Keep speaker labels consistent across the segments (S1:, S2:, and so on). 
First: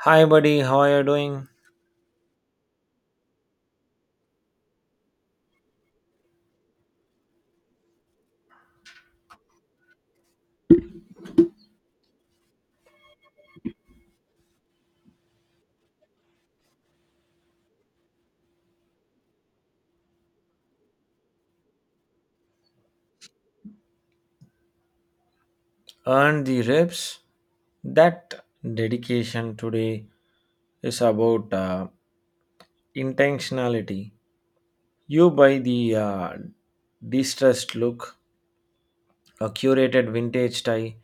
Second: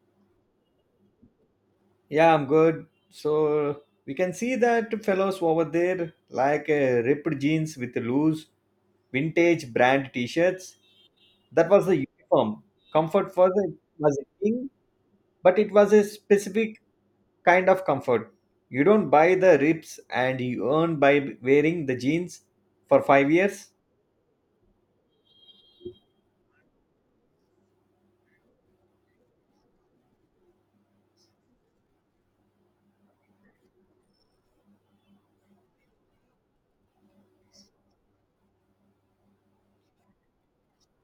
S1: Hi, buddy. How are you doing?
S2: Yeah, I'm good. So we can see that fellows over there like ripped jeans with loose vintage brand t-shirts. That was the uniform. Comfort was the was a thing, but it was a specific kind of comfort. You don't buy the rips and you earn by wearing the jeans for 5 years.
S1: Earn the reps. That dedication today is about intentionality. You buy the distressed look, a curated vintage tie,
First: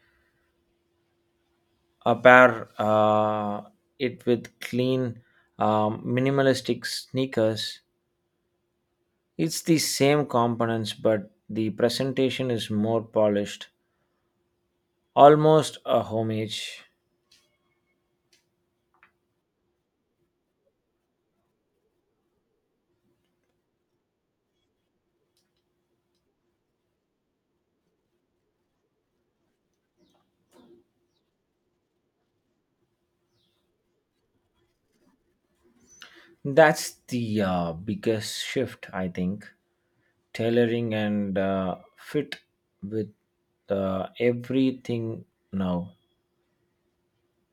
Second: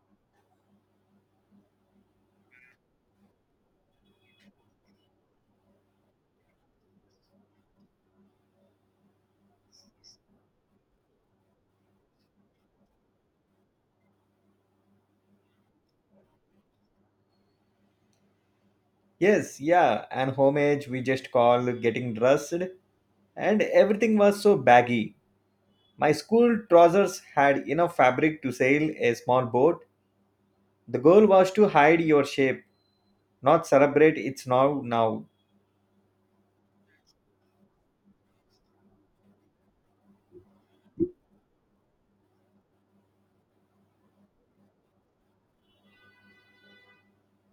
S1: a pair it with clean, minimalistic sneakers. It's the same components, but the presentation is more polished, almost a homage.
S2: Yes, yeah, and homage we just call getting dressed, and everything was so baggy. My school trousers had enough fabric to sail a small boat. The goal was to hide your shape, not celebrate its now.
S1: That's the biggest shift, I think. Tailoring and fit with everything now.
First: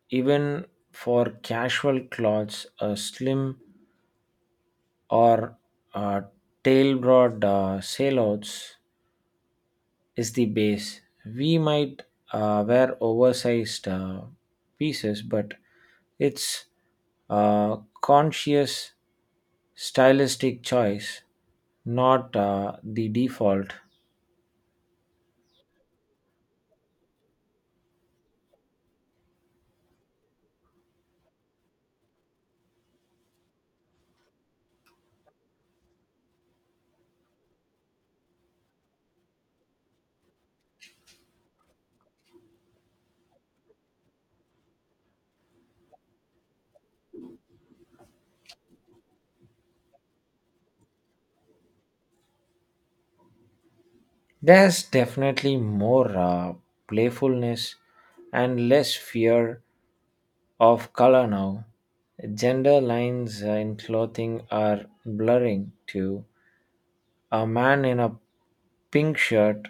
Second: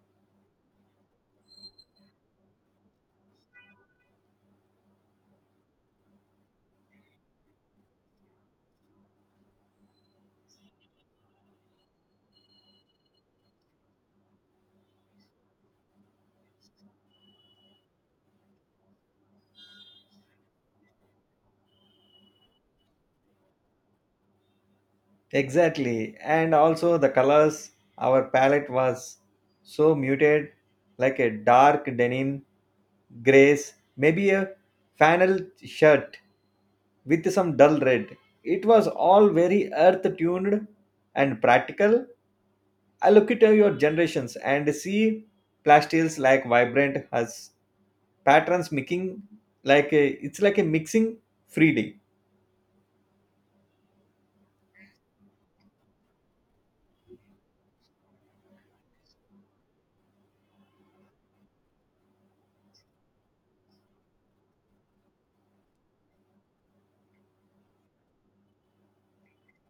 S1: Even for casual clothes, a slim or uh, tail broad sailouts is the base. We might wear oversized pieces, but it's uh, conscious stylistic choice, not the default.
S2: Exactly. And also the colors, our palette was so muted, like a dark denim, grays, maybe a flannel shirt with some dull red. It was all very earth tuned and practical. I look at your generations and see plastils like vibrant hues, patterns mixing like a, it's like a mixing freely.
S1: There's definitely more playfulness and less fear of color now. Gender lines in clothing are blurring too. A man in a pink shirt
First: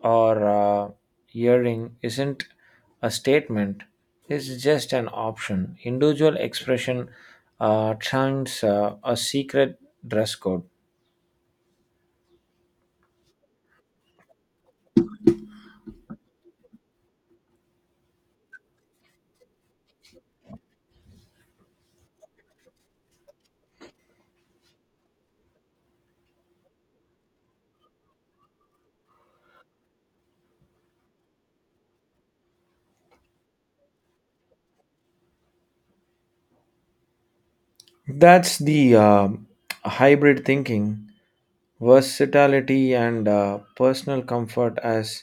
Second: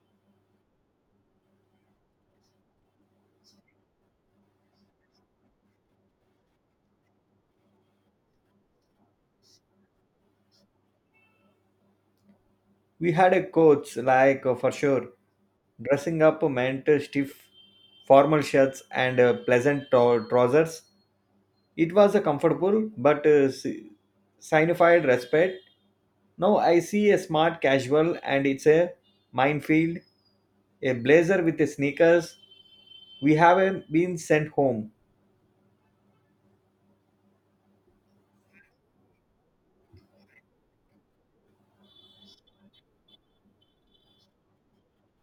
S1: or earring isn't a statement, it's just an option. Individual expression turns a secret dress code.
S2: We had a coach like for sure dressing up meant stiff formal shirts and pleasant trousers. It was a comfortable but signified respect. Now I see a smart casual and it's a minefield, a blazer with a sneakers. We haven't been sent home.
S1: That's the hybrid thinking, versatility, and personal comfort as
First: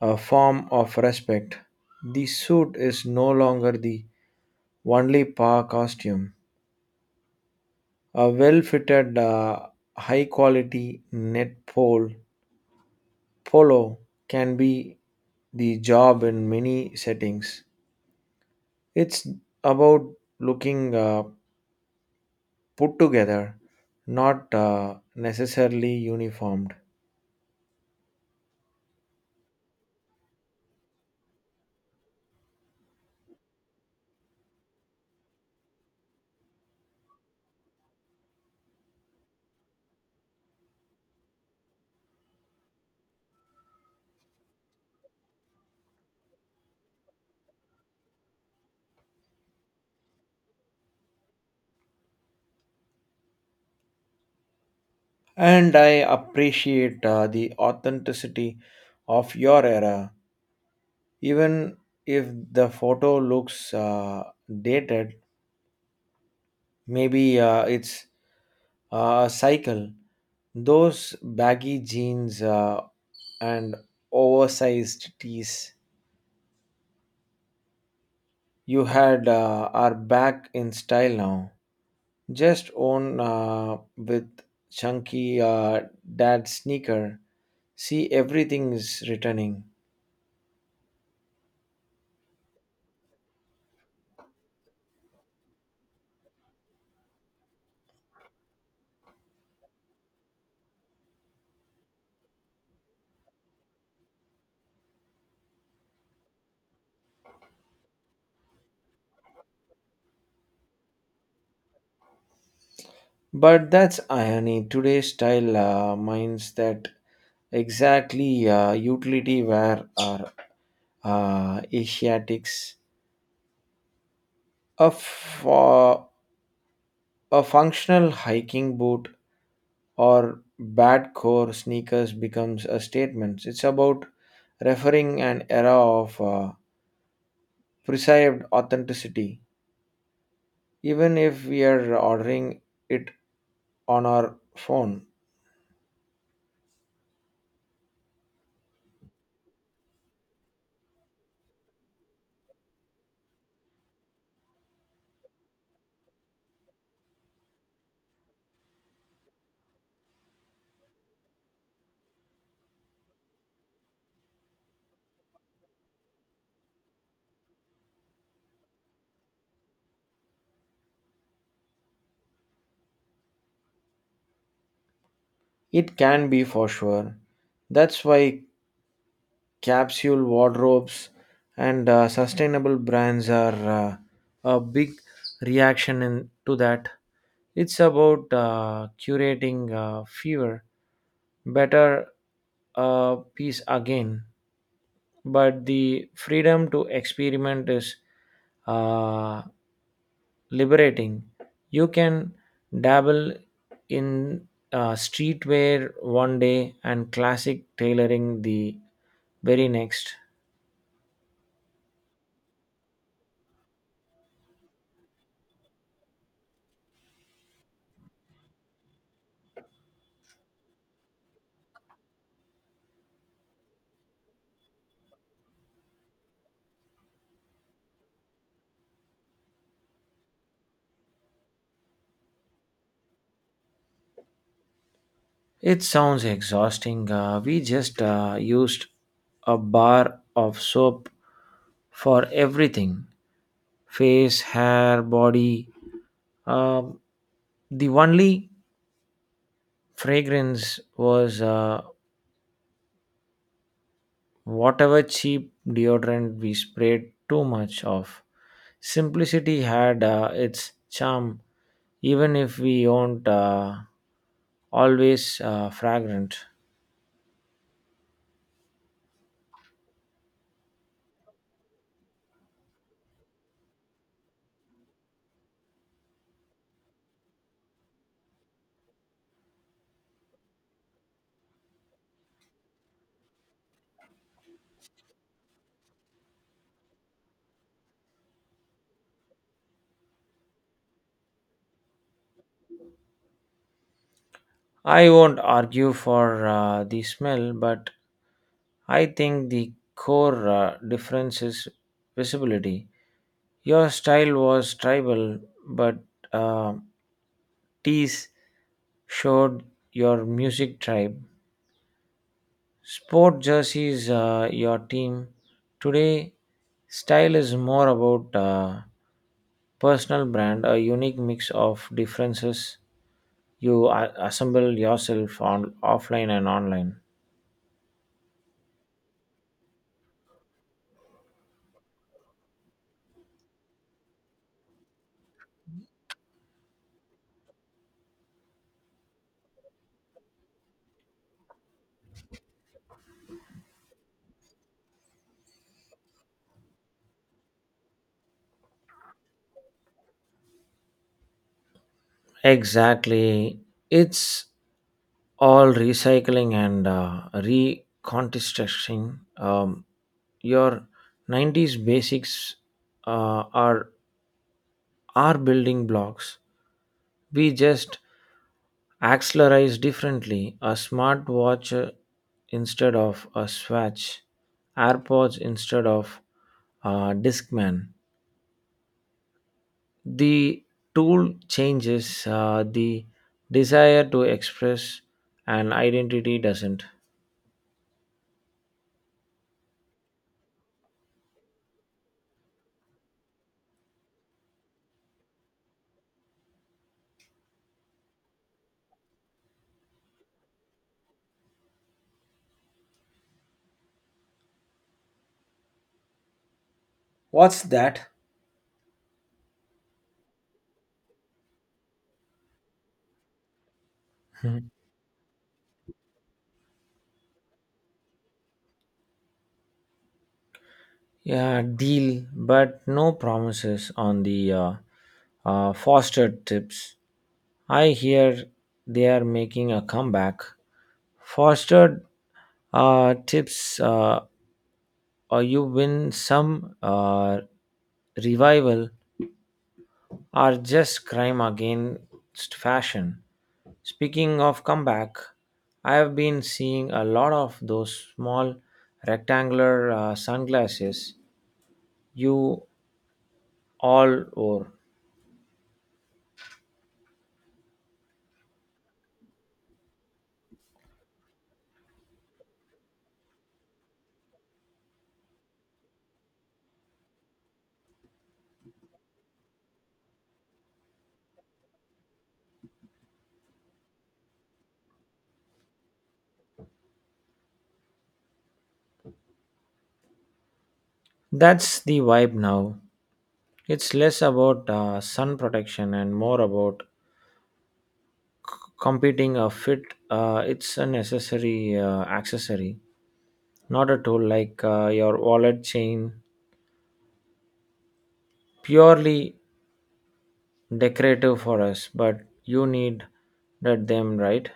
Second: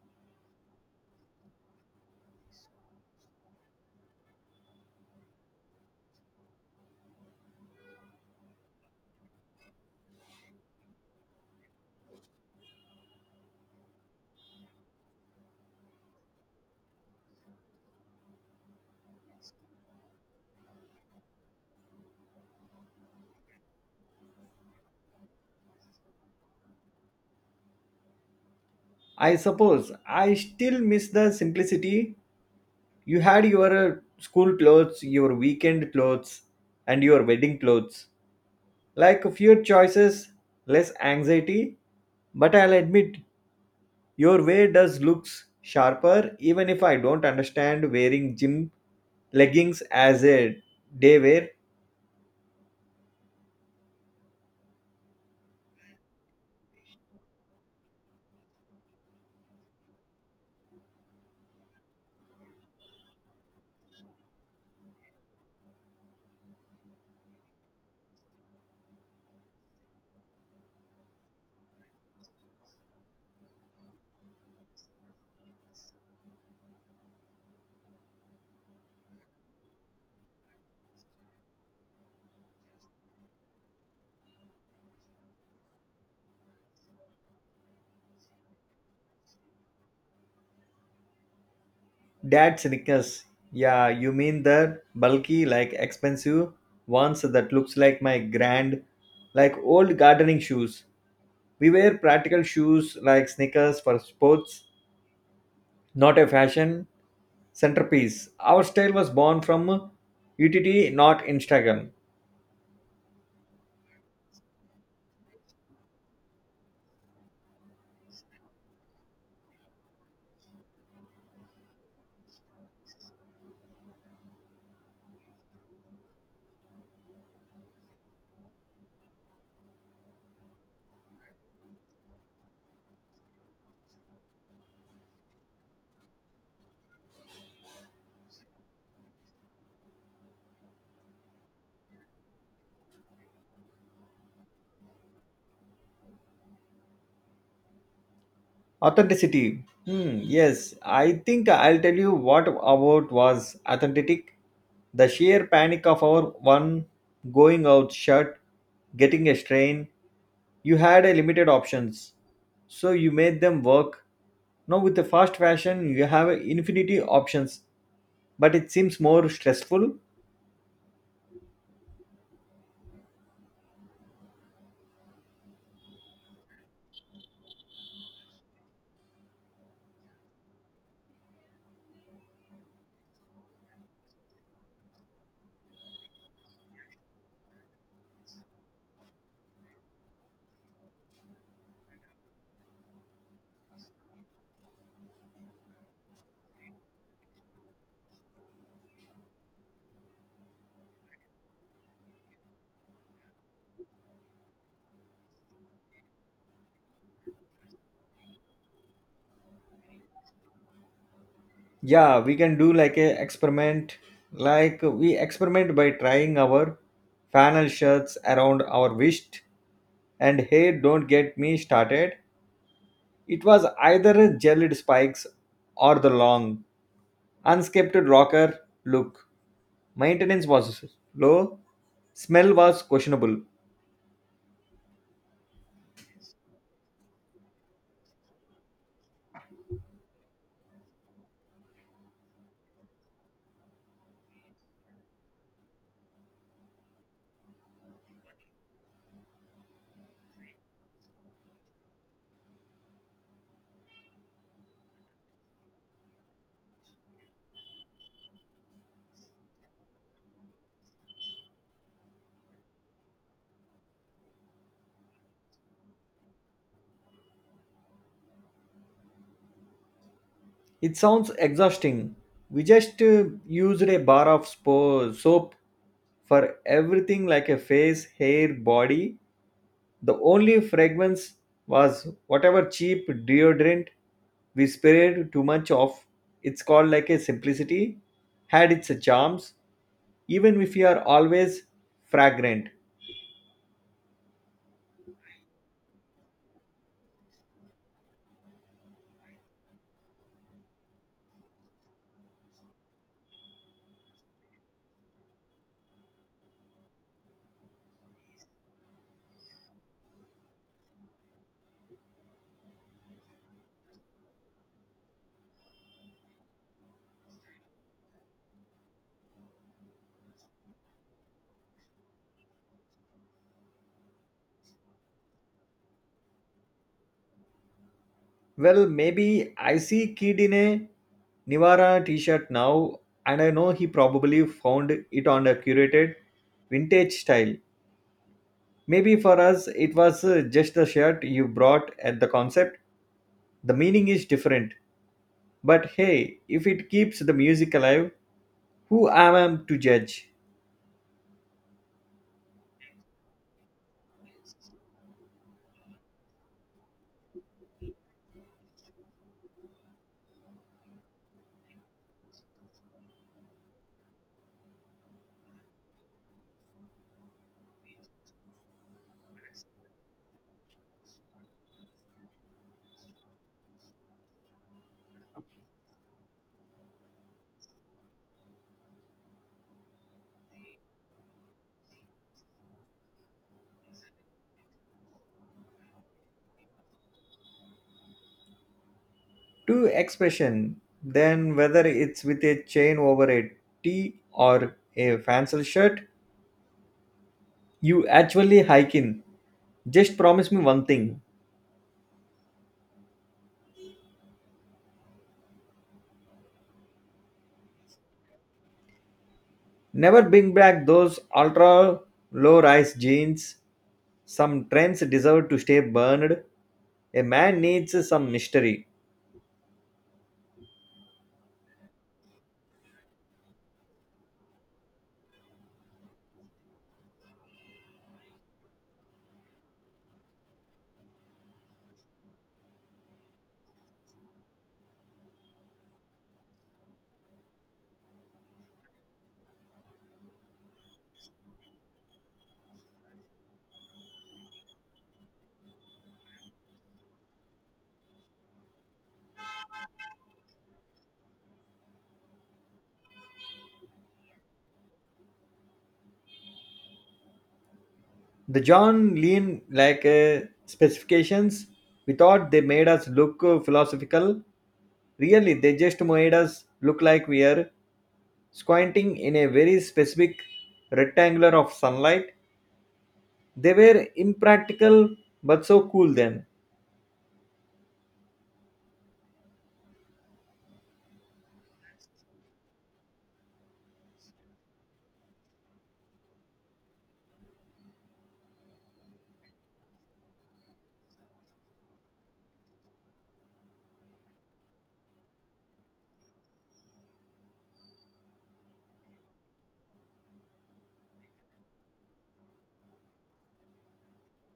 S1: a form of respect. The suit is no longer the only power costume. A well fitted, high quality net pole follow can be the job in many settings. It's about looking put together, not necessarily uniformed.
S2: I suppose I still miss the simplicity. You had your school clothes, your weekend clothes, and your wedding clothes. Like fewer choices, less anxiety. But I'll admit, your way does looks sharper, even if I don't understand wearing gym leggings as a day wear.
S1: And I appreciate the authenticity of your era, even if the photo looks dated. Maybe it's a cycle. Those baggy jeans and oversized tees you had are back in style now. Just own with chunky dad sneaker. See, everything is returning.
S2: Dad sneakers. Yeah, you mean the bulky, like expensive ones that looks like my grand, like old gardening shoes. We wear practical shoes like sneakers for sports, not a fashion centerpiece. Our style was born from UTT, not Instagram.
S1: But that's irony. Today's style minds that exactly utility wear are Asiatics. A, f- uh, a functional hiking boot or bad core sneakers becomes a statement. It's about referring an era of. Perceived authenticity. Even if we are ordering it on our phone,
S2: Authenticity. Hmm, yes, I think I'll tell you what about was authentic. The sheer panic of our one going out shirt, getting a strain. You had a limited options, so you made them work. Now with the fast fashion, you have infinity options, but it seems more stressful.
S1: it can be for sure. That's why capsule wardrobes and sustainable brands are a big reaction in, to that. It's about curating fewer, better piece again. But the freedom to experiment is uh, liberating. You can dabble in streetwear one day and classic tailoring the very next.
S2: Yeah, we can do like a experiment, like we experiment by trying our flannel shirts around our wrist. And hey, don't get me started. It was either a gelled spikes or the long unscaped rocker look. Maintenance was low, smell was questionable.
S1: It sounds exhausting. We just used a bar of soap for everything face, hair, body. Um the only fragrance was whatever cheap deodorant we sprayed too much of. Simplicity had its charm, even if we weren't always fragrant.
S2: It sounds exhausting. We just used a bar of soap for everything, like a face, hair, body. The only fragrance was whatever cheap deodorant we sprayed too much of. It's called like a simplicity, had its charms, even if you are always fragrant.
S1: I won't argue for the smell, but I think the core difference is visibility. Your style was tribal, but uh, tees showed your music tribe. Sport jerseys, your team today style is more about personal brand, a unique mix of differences you assemble yourself on offline and online.
S2: Well, maybe I see kid in a Nivara t-shirt now, and I know he probably found it on a curated vintage style. Maybe for us it was just the shirt you brought at the concept. The meaning is different. But hey, if it keeps the music alive, who am I to judge?
S1: Exactly, it's all recycling and reconstructing. Your 90s basics are building blocks. We just accessorized differently, a smartwatch instead of a swatch, AirPods instead of a Discman. The tool changes, the desire to express an identity doesn't.
S2: To expression, then whether it's with a chain over a tee or a fancel shirt, you actually hike in. Just promise me one thing.
S1: What's that?
S2: Never bring back those ultra low rise jeans.
S1: Mhm.
S2: Some trends deserve to stay burned. A man needs some mystery.
S1: Yeah, deal, but no promises on the foster tips. I hear they are making a comeback. Fostered tips or you win some revival are just crime against fashion. Speaking of comeback, I have been seeing a lot of those small rectangular sunglasses you all wore.
S2: The John Lean like specifications, we thought they made us look philosophical. Really, they just made us look like we are squinting in a very specific rectangular of sunlight. They were impractical but so cool then.
S1: That's the vibe now. It's less about sun protection and more about competing a fit. It's a necessary accessory. Not at all like your wallet chain, purely decorative for us, but you need that them, right?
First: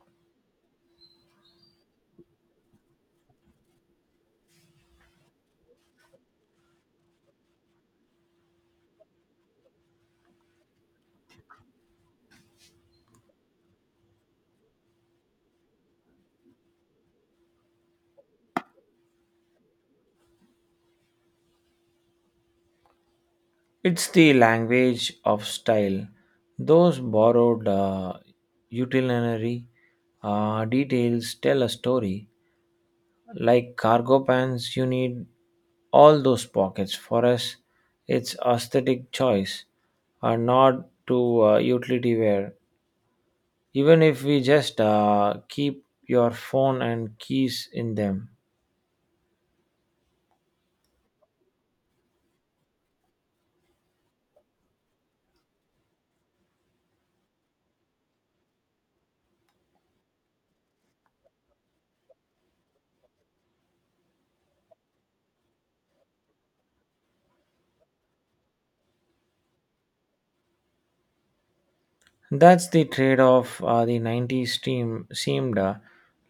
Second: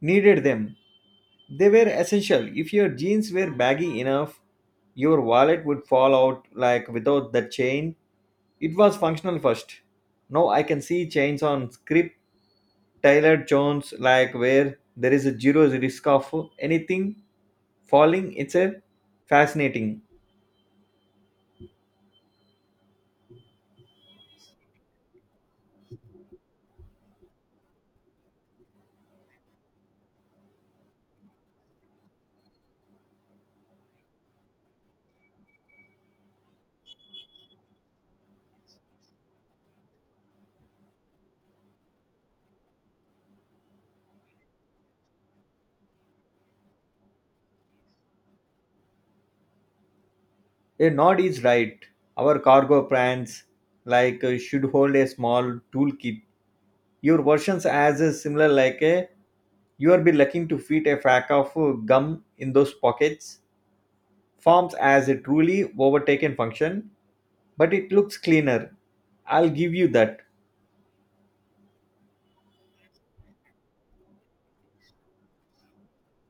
S2: Needed them. They were essential. If your jeans were baggy enough, your wallet would fall out like without the chain. It was functional first. Now I can see chains on script Tyler Jones, like where there is a zero risk of anything falling. It's a fascinating.
S1: It's the language of style. Those borrowed utilitarian details tell a story. Like cargo pants, you need all those pockets. For us, it's aesthetic choice, not to utility wear, even if we just keep your phone and keys in them.
S2: A nod is right. Our cargo plans like should hold a small toolkit. Your versions as a similar like a you are be looking to fit a pack of gum in those pockets. Forms as a truly overtaken function, but it looks cleaner. I'll give you that.
S1: That's the trade off the 90s team seemed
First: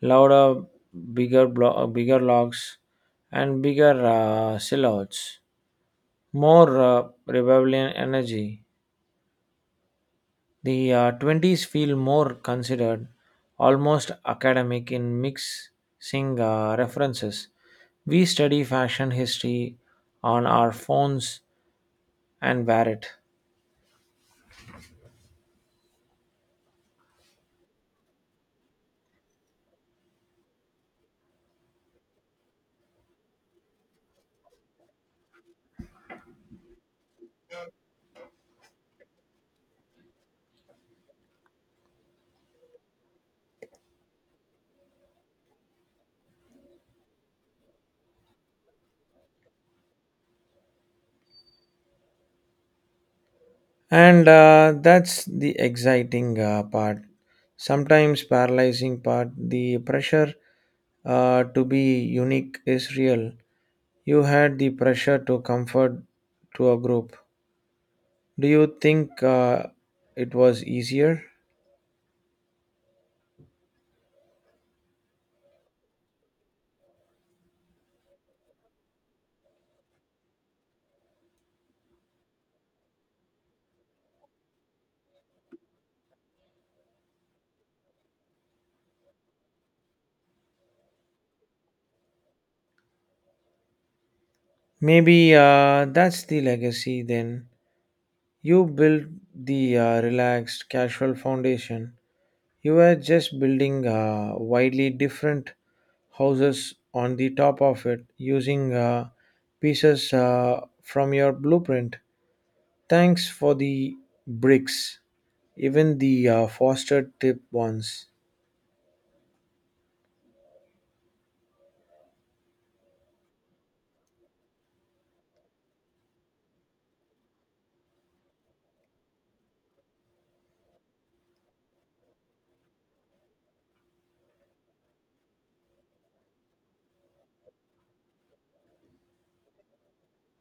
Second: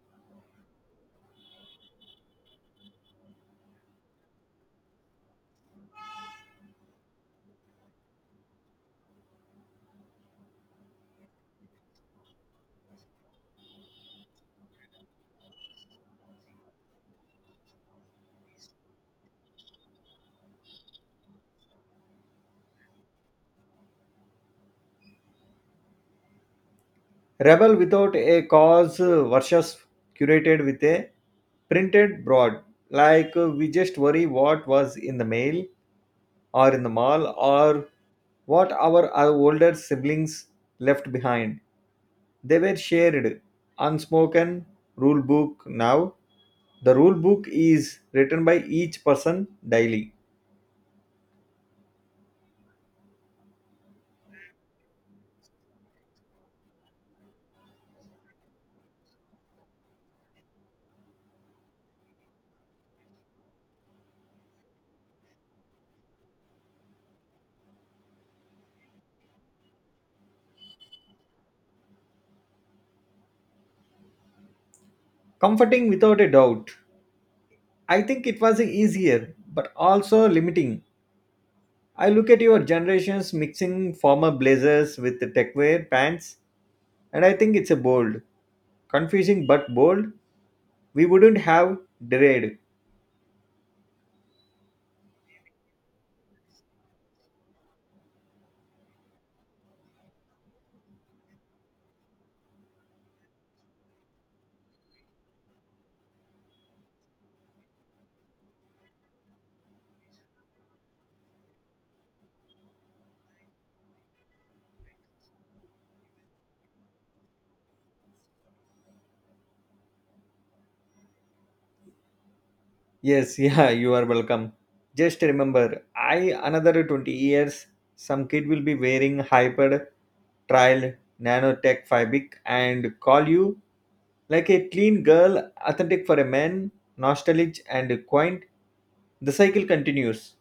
S1: louder, bigger, bigger logs, and bigger silhouettes, more rebellion energy. The 20s feel more considered, almost academic in mixing references. We study fashion history on our phones and wear it.
S2: Rebel without a cause versus curated with a printed broad. Like we just worry what was in the mail or in the mall or what our older siblings left behind. They were shared, unspoken rule book now. The rule book is written by each person daily.
S1: And that's the exciting part, sometimes paralyzing part. The pressure to be unique is real. You had the pressure to comfort to a group. Do you think it was easier?
S2: Comforting without a doubt. I think it was easier but also limiting. I look at your generations mixing former blazers with the tech wear pants, and I think it's a bold, confusing but bold. We wouldn't have dread.
S1: Maybe that's the legacy then. You built the relaxed, casual foundation. You were just building widely different houses on the top of it using pieces from your blueprint. Thanks for the bricks, even the foster tip ones.
S2: Yes, yeah, you are welcome. Just remember, I another 20 years, some kid will be wearing hyper trial nanotech fabric and call you like a clean girl, authentic for a man, nostalgic and quaint. The cycle continues.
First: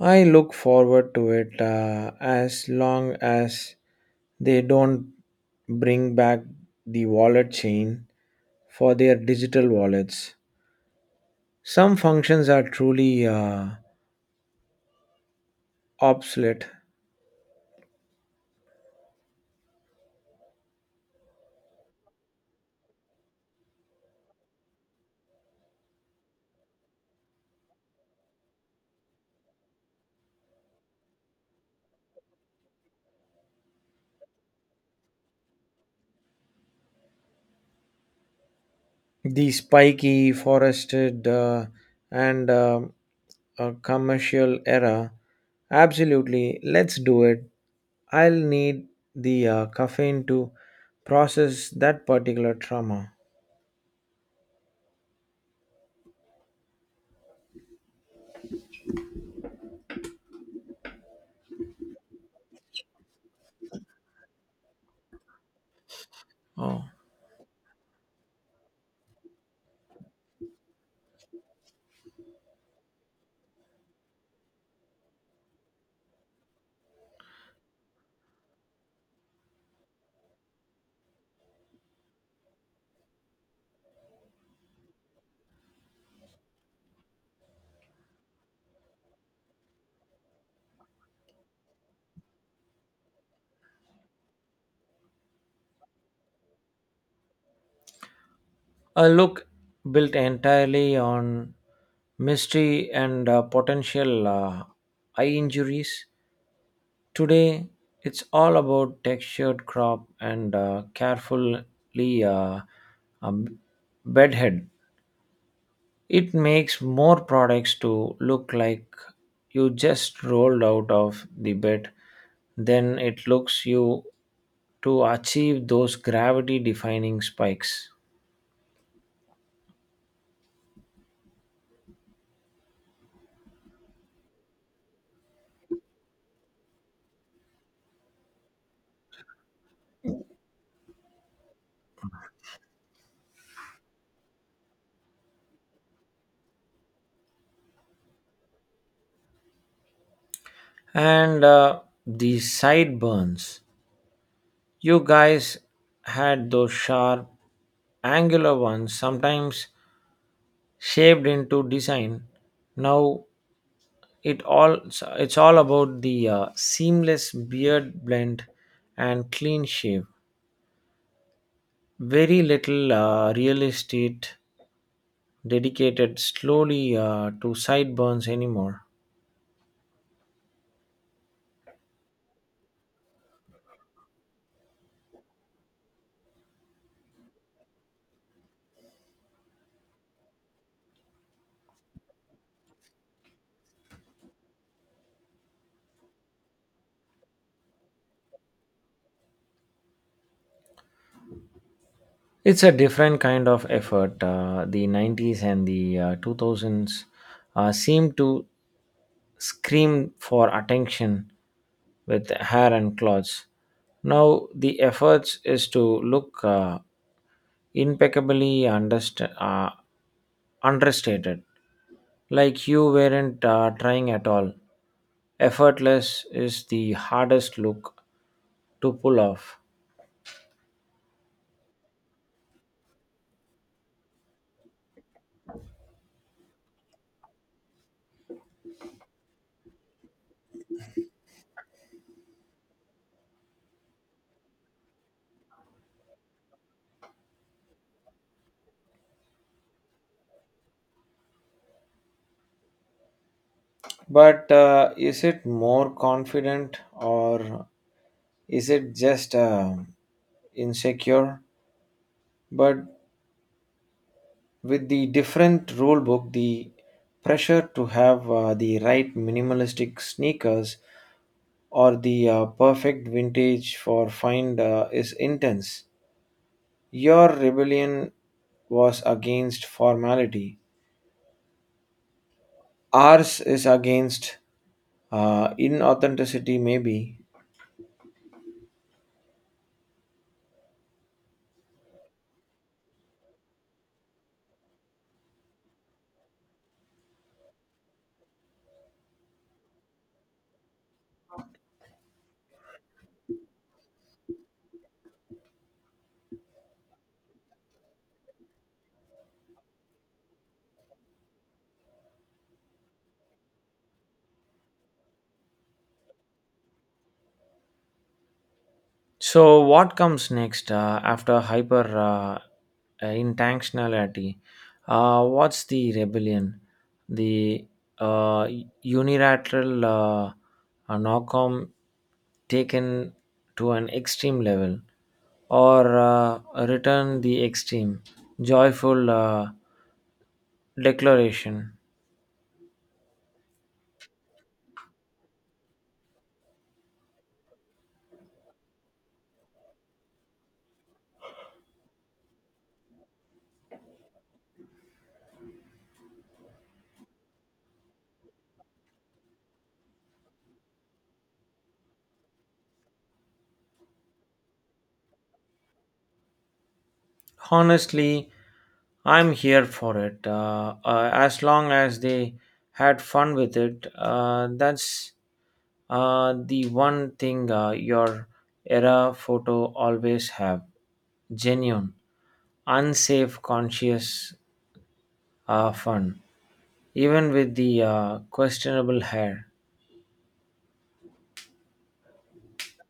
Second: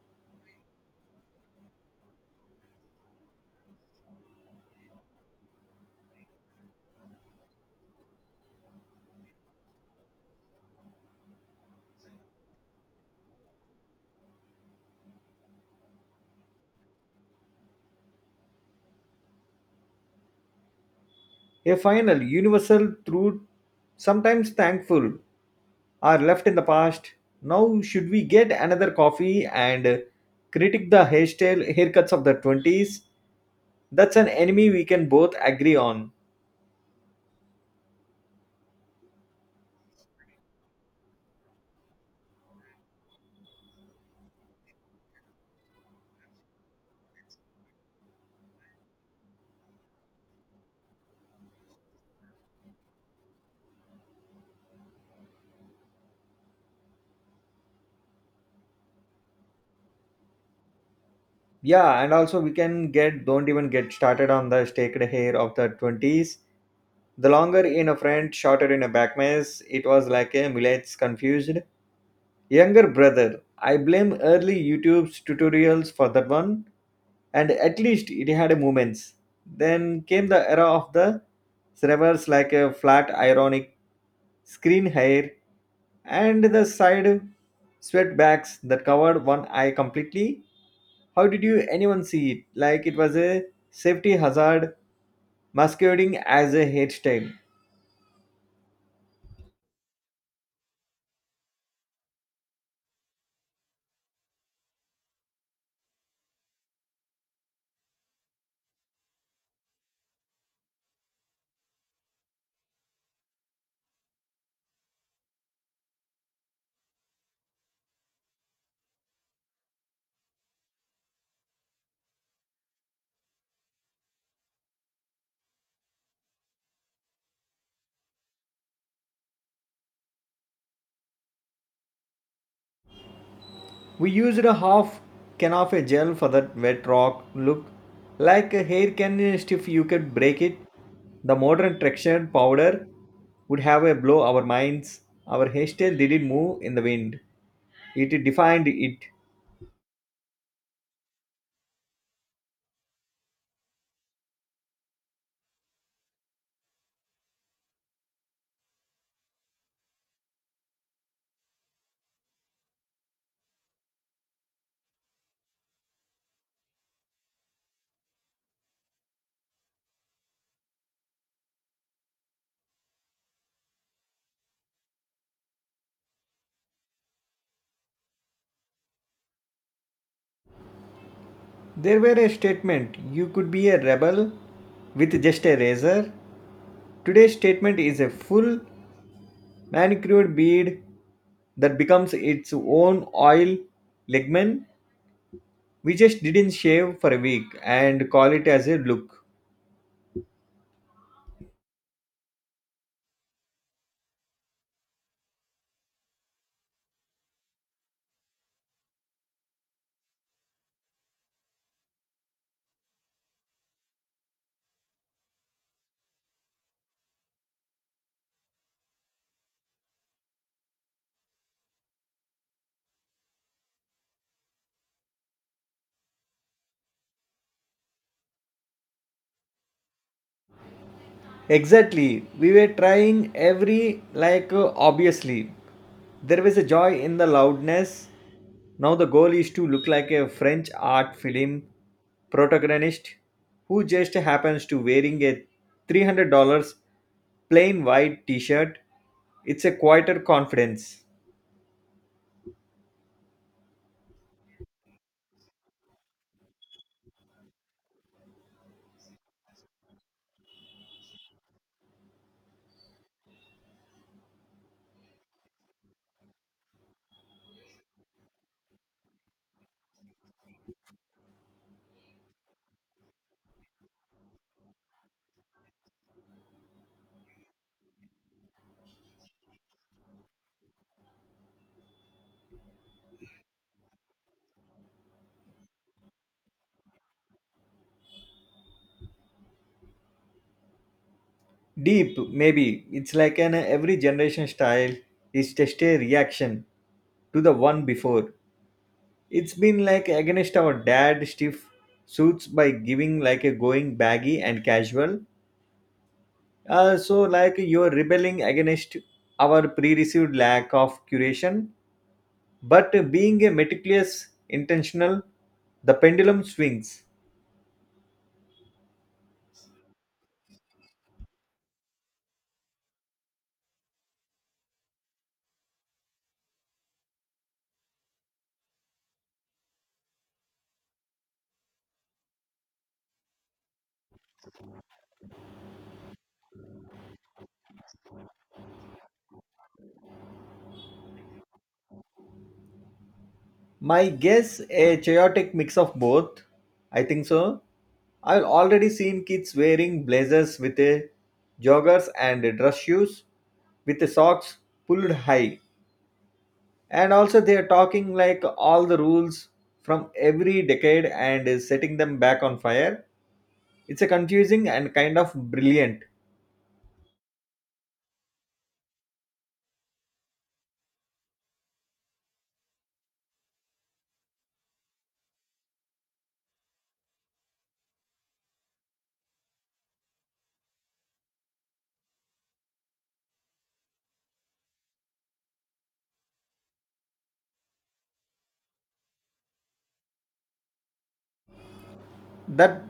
S1: I look forward to it as long as they don't bring back the wallet chain for their digital wallets. Some functions are truly obsolete.
S2: A final, universal, truth, sometimes thankful, are left in the past. Now, should we get another coffee and critique the hairstyle haircuts of the 20s? That's an enemy we can both agree on.
S1: The spiky, forested, and commercial era. Absolutely, let's do it. I'll need the caffeine to process that particular trauma.
S2: Yeah, and also we can get, don't even get started on the staked hair of the 20s.
S1: Oh.
S2: The longer in a front, shorter in a back mess, it was like a millet confused. Younger brother, I blame early YouTube's tutorials for that one, and at least it had moments. Then came the era of the servers like a flat, ironic screen hair and the side sweatbacks that covered one eye completely. How did you anyone see it? Like it was a safety hazard masquerading as a hairstyle.
S1: A look built entirely on mystery and potential eye injuries. Today, it's all about textured crop and carefully um, bedhead. It makes more products to look like you just rolled out of the bed then it looks you to achieve those gravity defining spikes.
S2: We used a half can of a gel for that wet rock look, like a hair can if you could break it. The modern traction powder would have a blow our minds. Our hairstyle didn't move in the wind. It defined it.
S1: And the sideburns. You guys had those sharp angular ones sometimes shaped into design. Now it all it's all about the seamless beard blend and clean shave. Very little real estate dedicated slowly to sideburns anymore.
S2: There were a statement. You could be a rebel with just a razor. Today's statement is a full manicured bead that becomes its own oil ligament. We just didn't shave for a week and call it as a look.
S1: It's a different kind of effort. The 90s and the 2000s seem to screamed for attention with hair and clothes. Now the efforts is to look impeccably understated, like you weren't trying at all. Effortless is the hardest look to pull off.
S2: Exactly. We were trying every, like, obviously. There was a joy in the loudness. Now the goal is to look like a French art film protagonist who just happens to wearing a $300 plain white t-shirt. It's a quieter confidence.
S1: But is it more confident or is it just insecure? But with the different rule book the pressure to have the right minimalistic sneakers or the perfect vintage for find is intense. Your rebellion was against formality, ours is against inauthenticity maybe.
S2: Deep, maybe. It's like an every generation style is just a reaction to the one before. It's been like against our dad stiff suits by giving like a going baggy and casual. So like you're rebelling against our pre-received lack of curation, but being a meticulous, intentional, the pendulum swings.
S1: So, what comes next after hyper intentionality? What's the rebellion? The uh, unilateral knockout taken to an extreme level, or return the extreme, joyful declaration.
S2: My guess, a chaotic mix of both. I think so. I've already seen kids wearing blazers with a joggers and dress shoes with the socks pulled high, and also they're talking like all the rules from every decade and is setting them back on fire. It's a confusing and kind of brilliant.
S1: Honestly, I'm here for it. As long as they had fun with it, that's the one thing your era photo always have: genuine, unsafe, conscious fun, even with the questionable hair.
S2: That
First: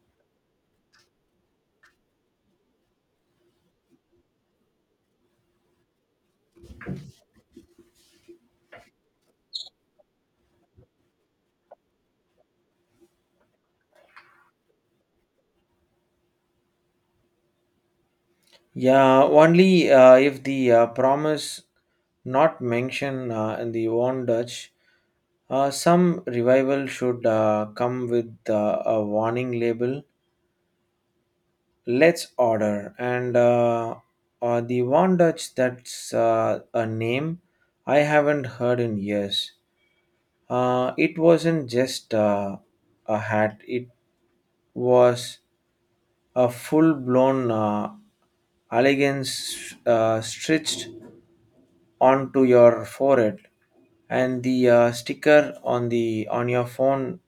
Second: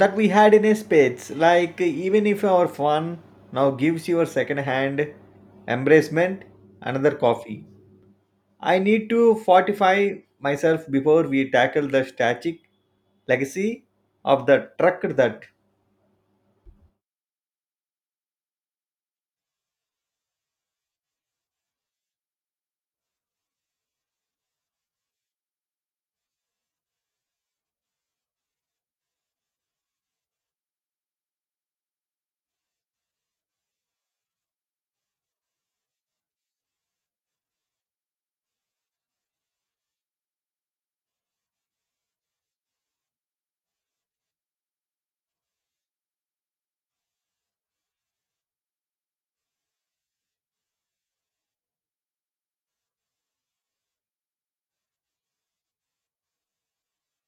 S2: that we had in a spades, like even if our fun now gives you a second hand embracement. Another coffee, I need to fortify myself before we tackle the static legacy of the truck that.
S1: Yeah, only if the promise not mention in the warned Dutch. Some revival should come with a warning label. Let's order and the warned Dutch. That's a name I haven't heard in years. It wasn't just a hat. It was a full-blown elegance stretched onto your forehead, and the sticker on the on your phone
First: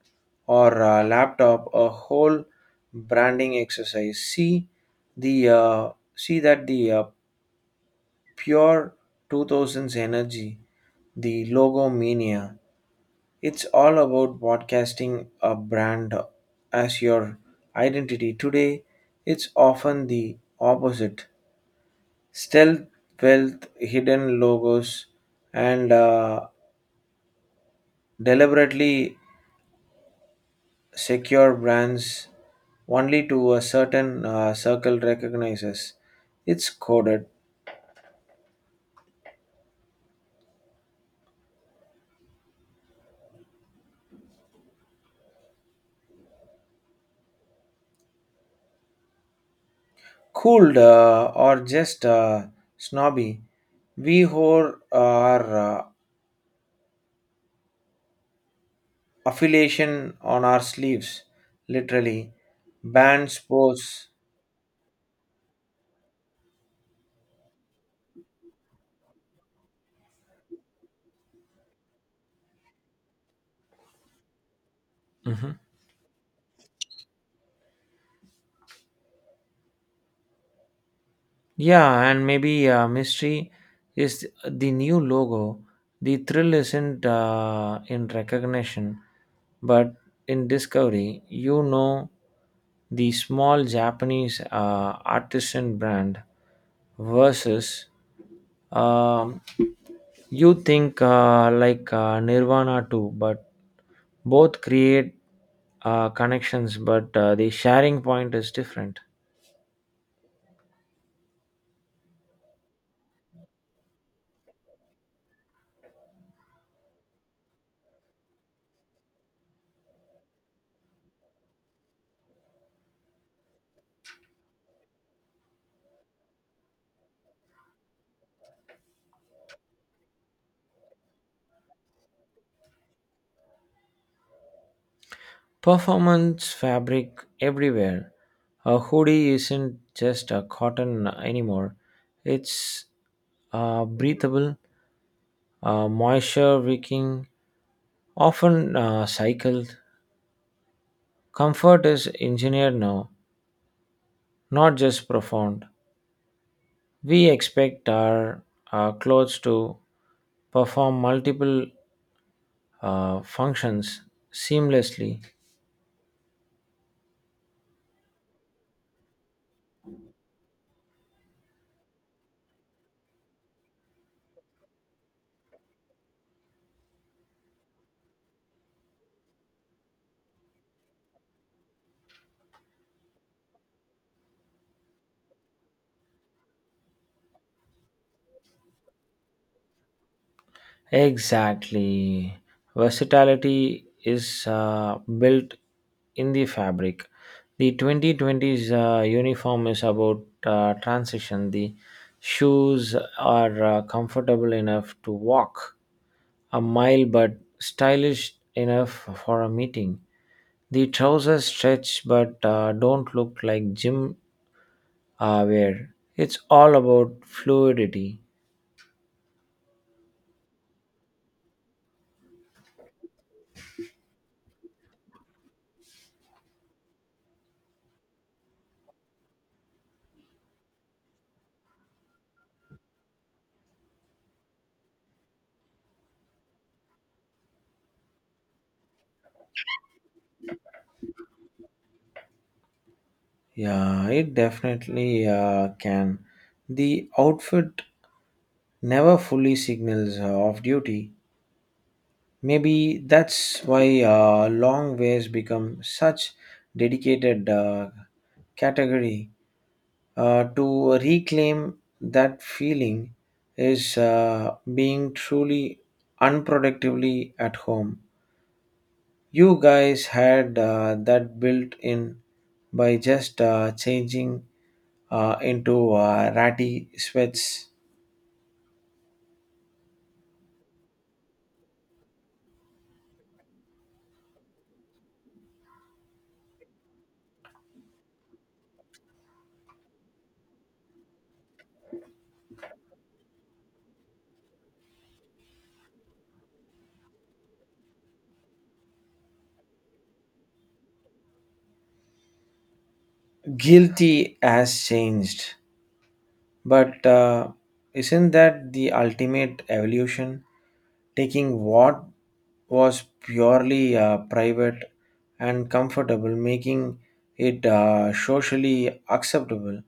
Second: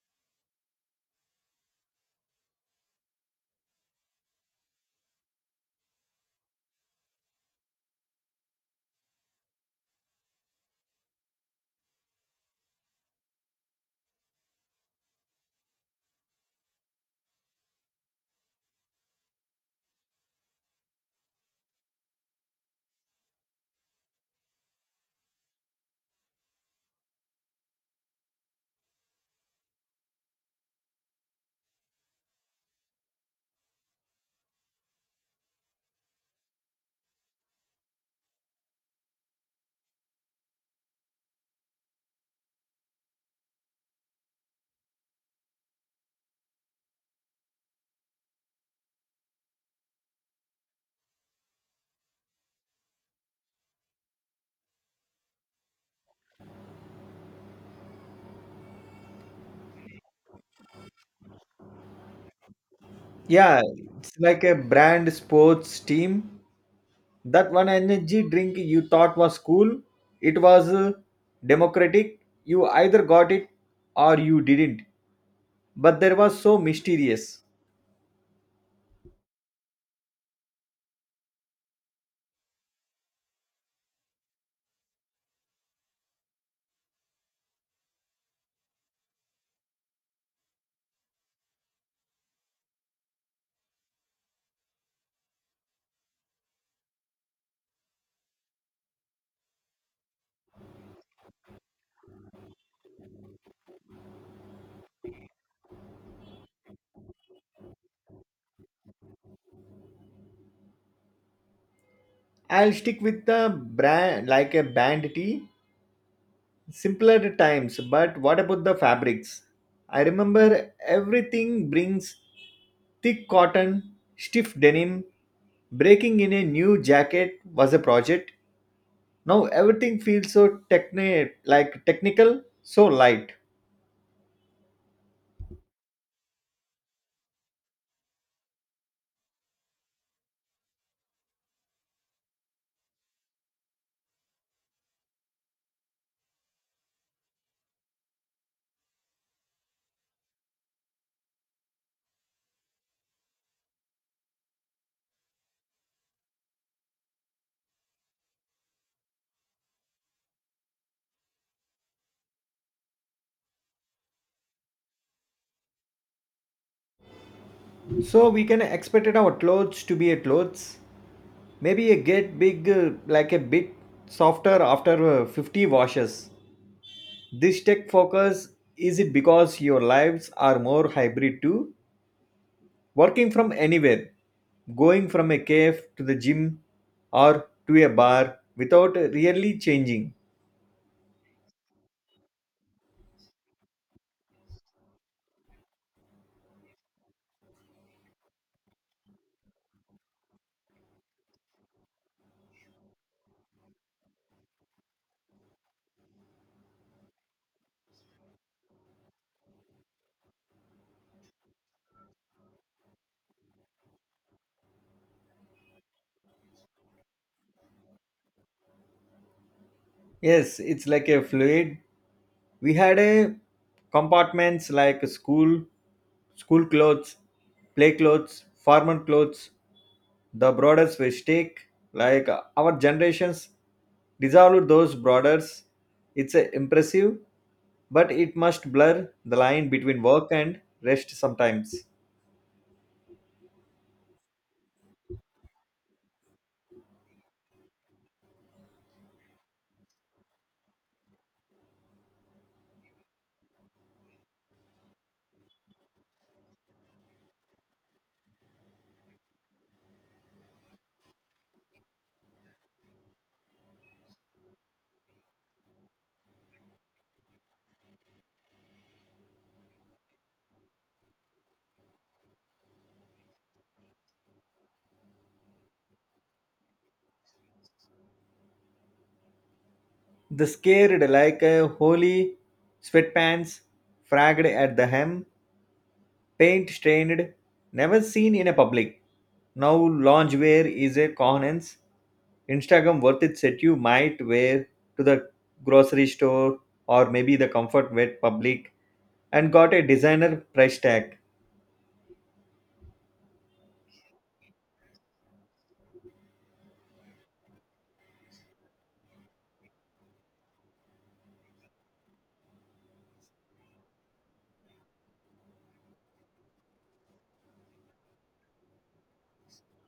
S1: or laptop, a whole branding exercise. The uh, See that the pure 2000s energy, the logo mania. It's all about broadcasting a brand as your identity. Today, it's often the opposite. Stealth wealth, hidden logos, and deliberately secure brands only to a certain circle recognizes. It's coded, cooled, or just snobby. We whore our affiliation on our sleeves, literally. Band
S2: Yeah,
S1: sports,
S2: it's like a brand sports team, that one energy drink you thought was cool. It was democratic. You either got it or you didn't.
S1: mhm.
S2: But there was so mysterious.
S1: Yeah, and maybe mystery is the new logo. The thrill isn't in recognition, but in discovery. You know, the small Japanese artisan brand versus um, you think like Nirvana too, but both create connections, but the sharing point is different.
S2: I'll stick with the brand like a band tee, simpler times. But what about the fabrics? I remember everything brings thick cotton, stiff denim. Breaking in a new jacket was a project. Now everything feels so like technical, so light.
S1: Performance fabric everywhere. A hoodie isn't just a cotton anymore, it's breathable, moisture wicking, often cycled. Comfort is engineered now, not just profound. We expect our clothes to perform multiple functions seamlessly.
S2: So we can expect our clothes to be a clothes. Maybe a get big, like a bit softer after 50 washes. This tech focus, is it because your lives are more hybrid too? Working from anywhere, going from a cave to the gym or to a bar without really changing.
S1: Exactly. Versatility is built in the fabric. The 2020s uniform is about transition. The shoes are comfortable enough to walk a mile but stylish enough for a meeting. The trousers stretch but don't look like gym wear. It's all about fluidity.
S2: Yes, it's like a fluid. We had a compartments like school, school clothes, play clothes, formal clothes, the brothers mistake like our generations dissolved those borders. It's impressive, but it must blur the line between work and rest sometimes.
S1: Yeah, it definitely can. The outfit never fully signals off duty. Maybe that's why long ways become such dedicated category. To reclaim that feeling is being truly unproductively at home. You guys had that built in by just changing into ratty sweats.
S2: The scared like a holy sweatpants fragged at the hem, paint stained, never seen in a public. Now loungewear is a conance. Instagram worth it set you might wear to the grocery store, or maybe the comfort wet public, and got a designer price tag.
S1: Guilty has changed, but isn't that the ultimate evolution? Taking what was purely private and comfortable, making it socially acceptable,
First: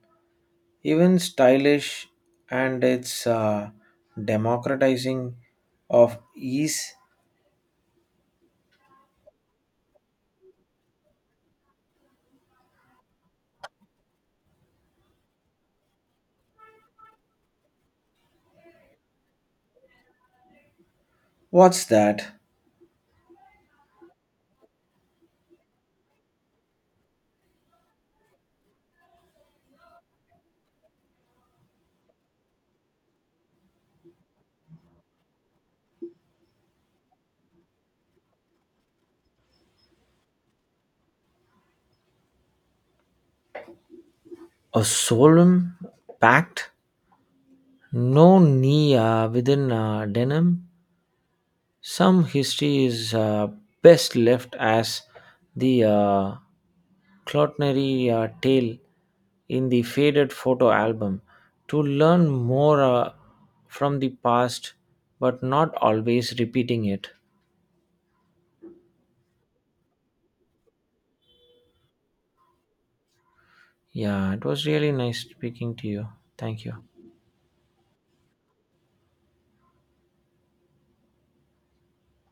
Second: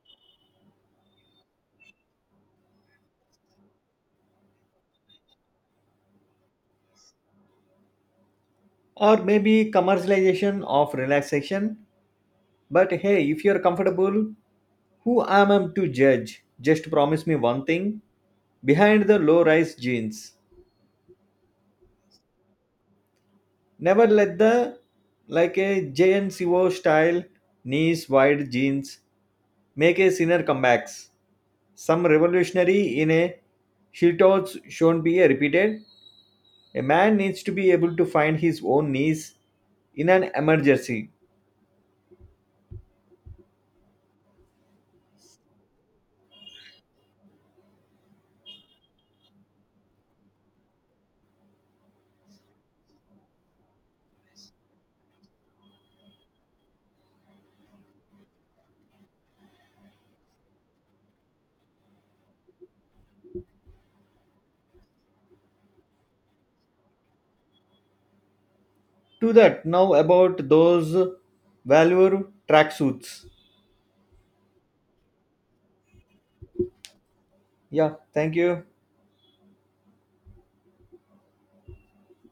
S1: even stylish, and it's democratizing of ease.
S2: Or maybe commercialization of relaxation. But hey, if you're comfortable, who am I to judge? Just promise me one thing, behind the low rise jeans.
S1: What's that?
S2: Never let the like a jnco style knees wide jeans make a sinner comebacks. Some revolutionary in a shiltons shown be a repeated. A man needs to be able to find his own knees in an emergency.
S1: A solemn pact? No knee within denim. Some history is best left as the clotnary tale in the faded photo album. To learn more from the past, but not always repeating it.
S2: To that now about those value tracksuits.
S1: Yeah, it was really nice speaking to you. Thank you.
S2: Yeah, thank you.